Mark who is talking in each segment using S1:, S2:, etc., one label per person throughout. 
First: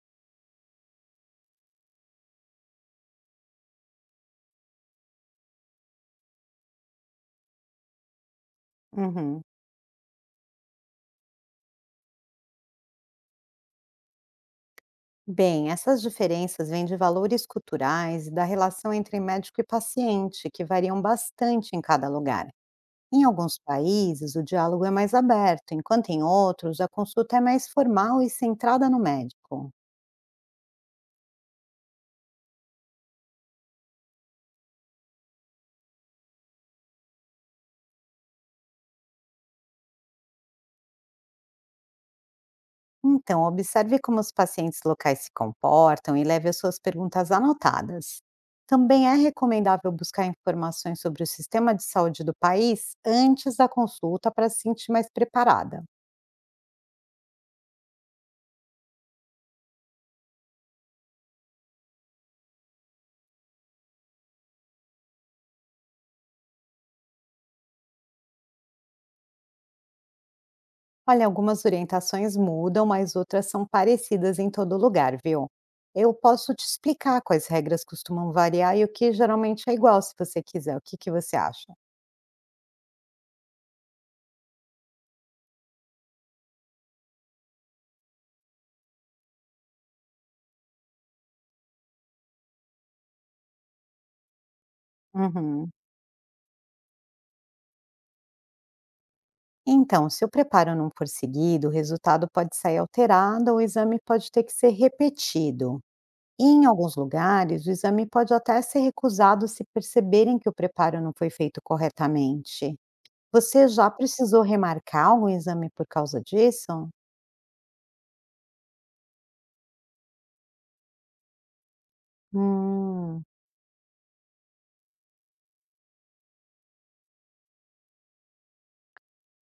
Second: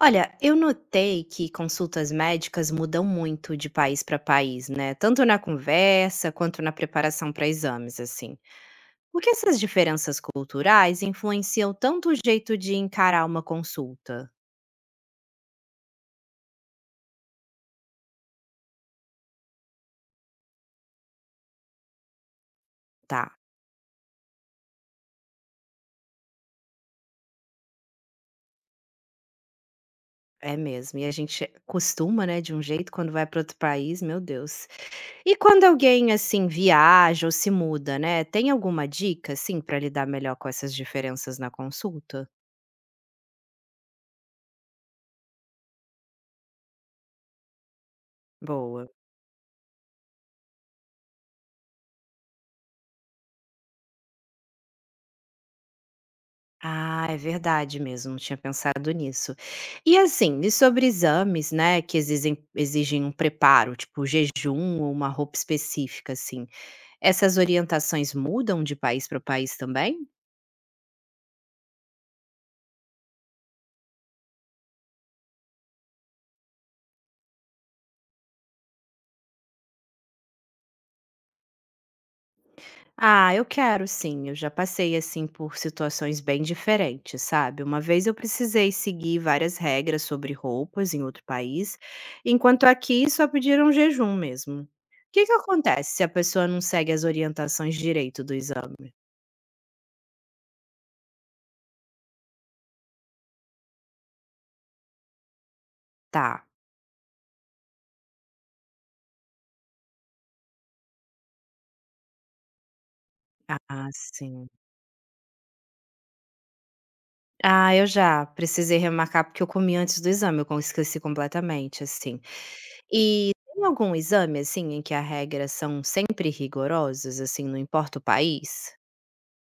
S1: Olha, eu notei que consultas médicas mudam muito de país para país, né? Tanto na conversa quanto na preparação para exames, assim. Por que
S2: Uhum.
S1: essas diferenças culturais influenciam tanto o jeito de encarar uma consulta?
S2: Bem, essas diferenças vêm de valores culturais e da relação entre médico e paciente, que variam bastante em cada lugar.
S1: Tá,
S2: Em alguns países, o diálogo é mais aberto, enquanto em outros, a consulta é mais formal e centrada no médico.
S1: é mesmo. E a gente costuma, né, de um jeito quando vai para outro país, meu Deus. E quando alguém assim viaja ou se muda, né? Tem alguma dica assim para lidar melhor com essas diferenças na consulta?
S2: Então, observe como os pacientes locais se comportam e leve as suas perguntas anotadas.
S1: Boa.
S2: Também é recomendável buscar informações sobre o sistema de saúde do país antes da consulta para se sentir mais preparada.
S1: Ah, é verdade mesmo, não tinha pensado nisso. E assim, e sobre exames, né, que exigem um preparo, tipo jejum ou uma roupa específica, assim. Essas orientações mudam de país para país também?
S2: Olha, algumas orientações mudam, mas outras são parecidas em todo lugar, viu? Eu posso te explicar quais regras costumam variar e o que geralmente é igual, se você quiser. O que que você acha?
S1: Ah, eu quero sim, eu já passei assim por situações bem diferentes, sabe? Uma vez eu precisei seguir várias regras sobre roupas em outro país, enquanto aqui só pediram jejum mesmo. O que que
S2: Uhum.
S1: acontece se a pessoa não segue as orientações direito do exame?
S2: Então, se o preparo não for seguido, o resultado pode sair alterado ou o exame pode ter que ser repetido. E,
S1: Tá.
S2: em alguns lugares, o exame pode até ser recusado se perceberem que o preparo não foi feito corretamente. Você
S1: Ah,
S2: já precisou
S1: sim.
S2: remarcar algum exame por causa disso?
S1: Ah, eu já precisei remarcar, porque eu comi antes do exame, eu com esqueci completamente, assim.
S2: Hum.
S1: E tem algum exame, assim, em que as regras são sempre rigorosas, assim, não importa o país?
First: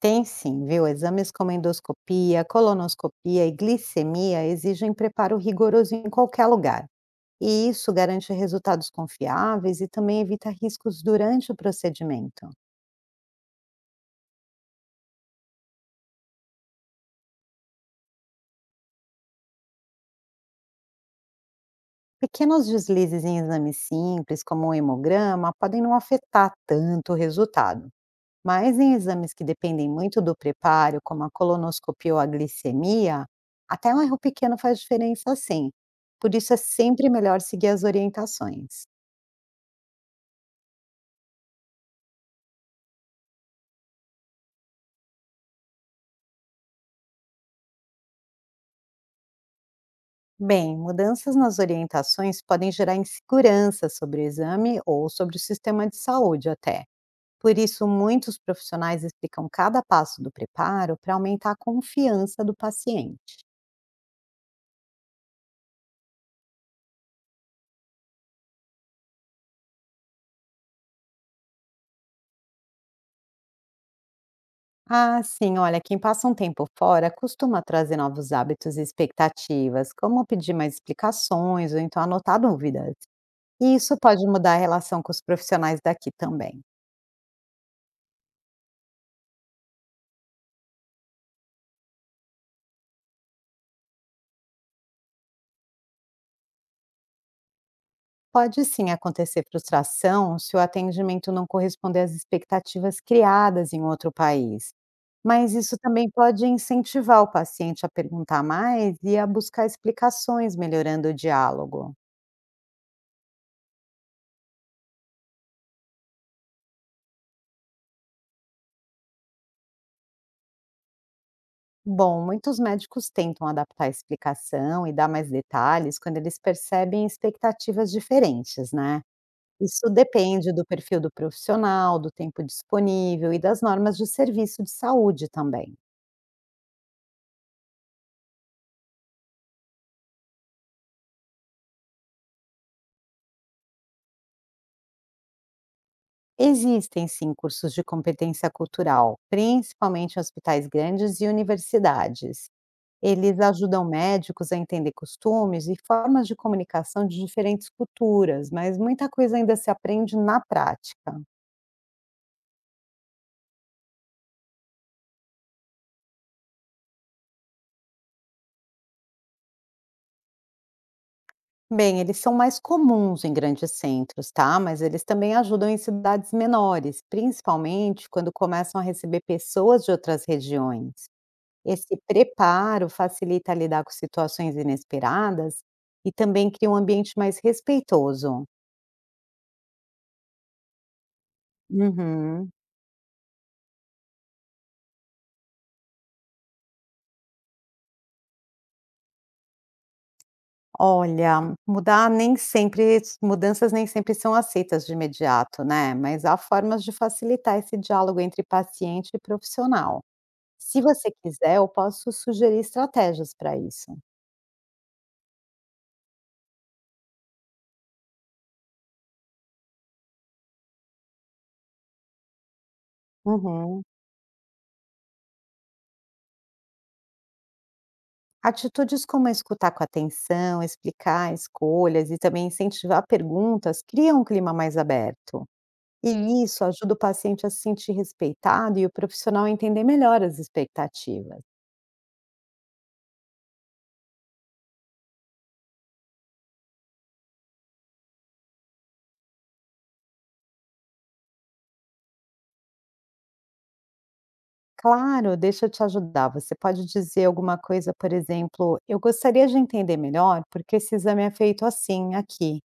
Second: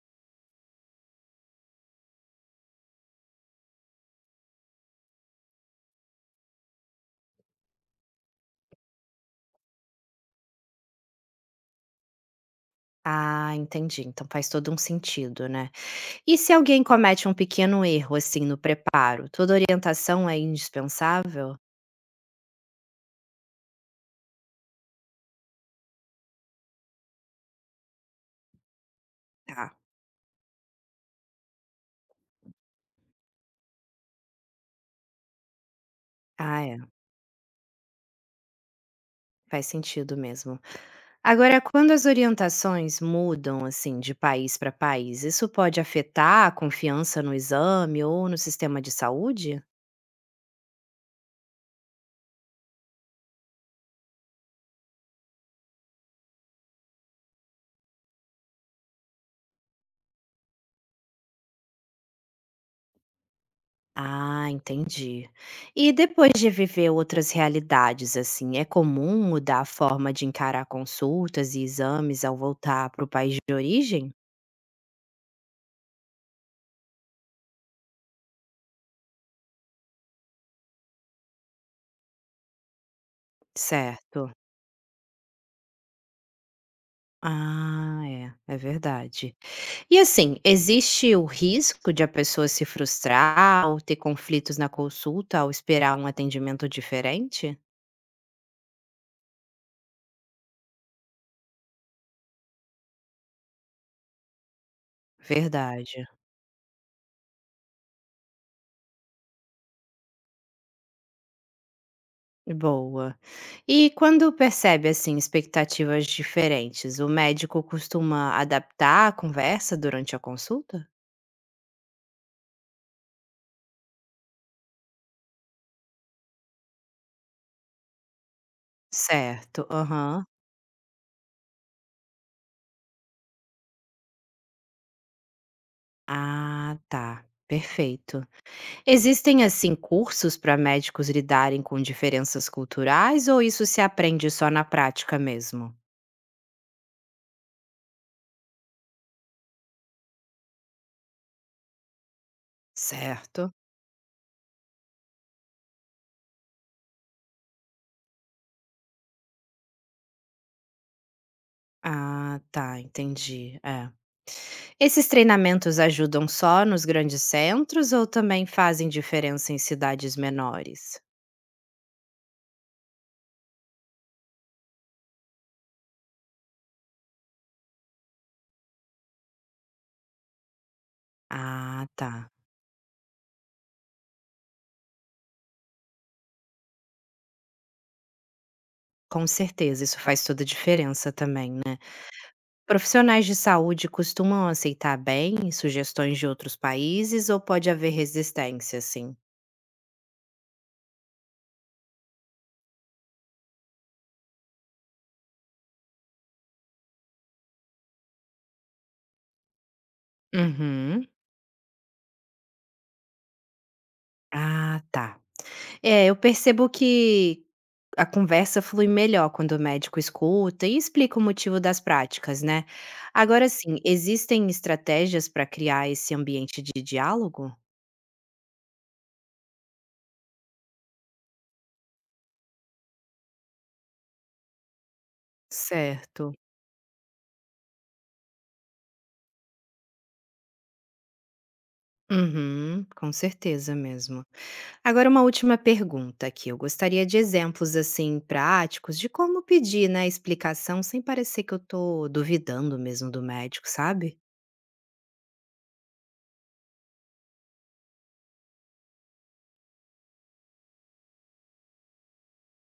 S2: Tem sim, viu? Exames como endoscopia, colonoscopia e glicemia exigem preparo rigoroso em qualquer lugar. E isso garante resultados confiáveis e também evita riscos durante o procedimento.
S1: Ah, entendi, então faz todo um sentido, né. E se alguém comete um pequeno erro, assim, no preparo, toda orientação é indispensável?
S2: Pequenos deslizes em exames simples, como o hemograma, podem não afetar tanto o resultado. Mas em exames que
S1: Tá.
S2: dependem muito do preparo, como a colonoscopia ou a glicemia, até um erro pequeno faz diferença sim. Por isso é
S1: Ah, é.
S2: sempre melhor seguir as orientações.
S1: Faz sentido mesmo. Agora, quando as orientações mudam assim de país para país, isso pode afetar a confiança no exame ou no sistema de saúde?
S2: Bem, mudanças nas orientações podem gerar insegurança sobre o exame ou sobre o sistema de saúde até. Por isso, muitos profissionais explicam cada passo do preparo para aumentar a confiança do paciente.
S1: Ah, entendi. E depois de viver outras realidades, assim, é comum mudar a forma de encarar consultas e exames ao voltar para o país de origem?
S2: Ah, sim, olha, quem passa um tempo fora costuma trazer novos hábitos e expectativas, como pedir mais explicações ou então anotar dúvidas. E isso pode
S1: Certo.
S2: mudar a relação com os profissionais daqui também.
S1: Ah, é, é verdade. E assim, existe o risco de a pessoa se frustrar ou ter conflitos na consulta ao esperar um atendimento diferente?
S2: Pode sim acontecer frustração se o atendimento não corresponder às expectativas criadas em outro país, mas isso
S1: Verdade.
S2: também pode incentivar o paciente a perguntar mais e a buscar explicações, melhorando o diálogo.
S1: Boa. E quando percebe assim expectativas diferentes, o médico costuma adaptar a conversa durante a consulta?
S2: Bom, muitos médicos tentam adaptar a explicação e dar mais detalhes quando eles percebem expectativas diferentes, né?
S1: Certo.
S2: Isso
S1: Aham.
S2: depende do perfil do profissional, do tempo disponível e das normas de serviço de saúde também.
S1: Ah, tá. Perfeito. Existem assim cursos para médicos lidarem com diferenças culturais ou isso se aprende só na prática mesmo?
S2: Existem sim cursos de competência cultural, principalmente em hospitais grandes e universidades. Eles
S1: Certo.
S2: ajudam médicos a entender costumes e formas de comunicação de diferentes culturas, mas muita coisa ainda se aprende na prática.
S1: Ah, tá, entendi, é. Esses treinamentos ajudam só nos grandes centros ou também fazem diferença em cidades menores?
S2: Bem, eles são mais comuns em grandes centros, tá? Mas eles também ajudam em cidades menores, principalmente quando começam a receber pessoas de outras regiões.
S1: Ah,
S2: Esse
S1: tá.
S2: preparo facilita lidar com situações inesperadas e também cria um ambiente mais respeitoso.
S1: Com certeza, isso faz toda a diferença também, né?
S2: Uhum.
S1: Profissionais de saúde costumam aceitar bem sugestões de outros países ou pode haver resistência, assim?
S2: Olha, mudar nem sempre mudanças nem sempre são aceitas de imediato, né? Mas há formas de facilitar esse diálogo entre paciente e profissional. Se
S1: Uhum.
S2: você quiser, eu posso sugerir estratégias para isso.
S1: Ah, tá. É, eu percebo que a conversa flui melhor quando o médico escuta e explica o motivo das práticas, né? Agora sim,
S2: Uhum.
S1: existem estratégias para criar esse ambiente de diálogo?
S2: Atitudes como escutar com atenção, explicar escolhas e também incentivar perguntas criam um clima mais aberto.
S1: Certo.
S2: E isso ajuda o paciente a se sentir respeitado e o profissional a entender melhor as expectativas.
S1: Uhum, com certeza mesmo. Agora, uma última pergunta aqui. Eu gostaria de exemplos assim práticos de como pedir, né, explicação sem parecer que eu tô duvidando mesmo do médico, sabe?
S2: Claro, deixa eu te ajudar. Você pode dizer alguma coisa, por exemplo, eu gostaria de entender melhor porque esse exame é feito assim, aqui.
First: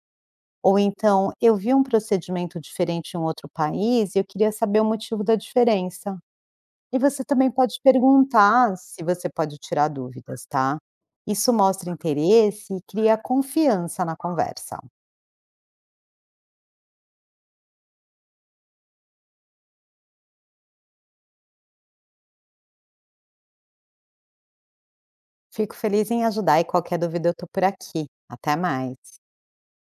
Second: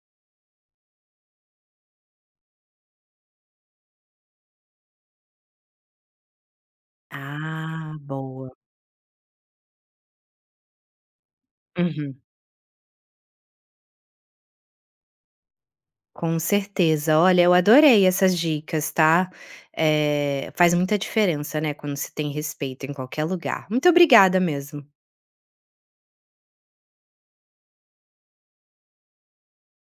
S2: Ou então, eu vi um procedimento diferente em um outro país e eu queria saber o motivo da diferença. E você também pode
S1: Ah, boa.
S2: perguntar se você pode tirar dúvidas, tá? Isso mostra
S1: Uhum.
S2: interesse e cria confiança na conversa.
S1: Com certeza. Olha, eu adorei essas dicas, tá? Faz muita diferença, né, quando se tem respeito em qualquer lugar. Muito obrigada mesmo.
S2: Fico feliz em ajudar e qualquer dúvida eu tô por aqui. Até mais.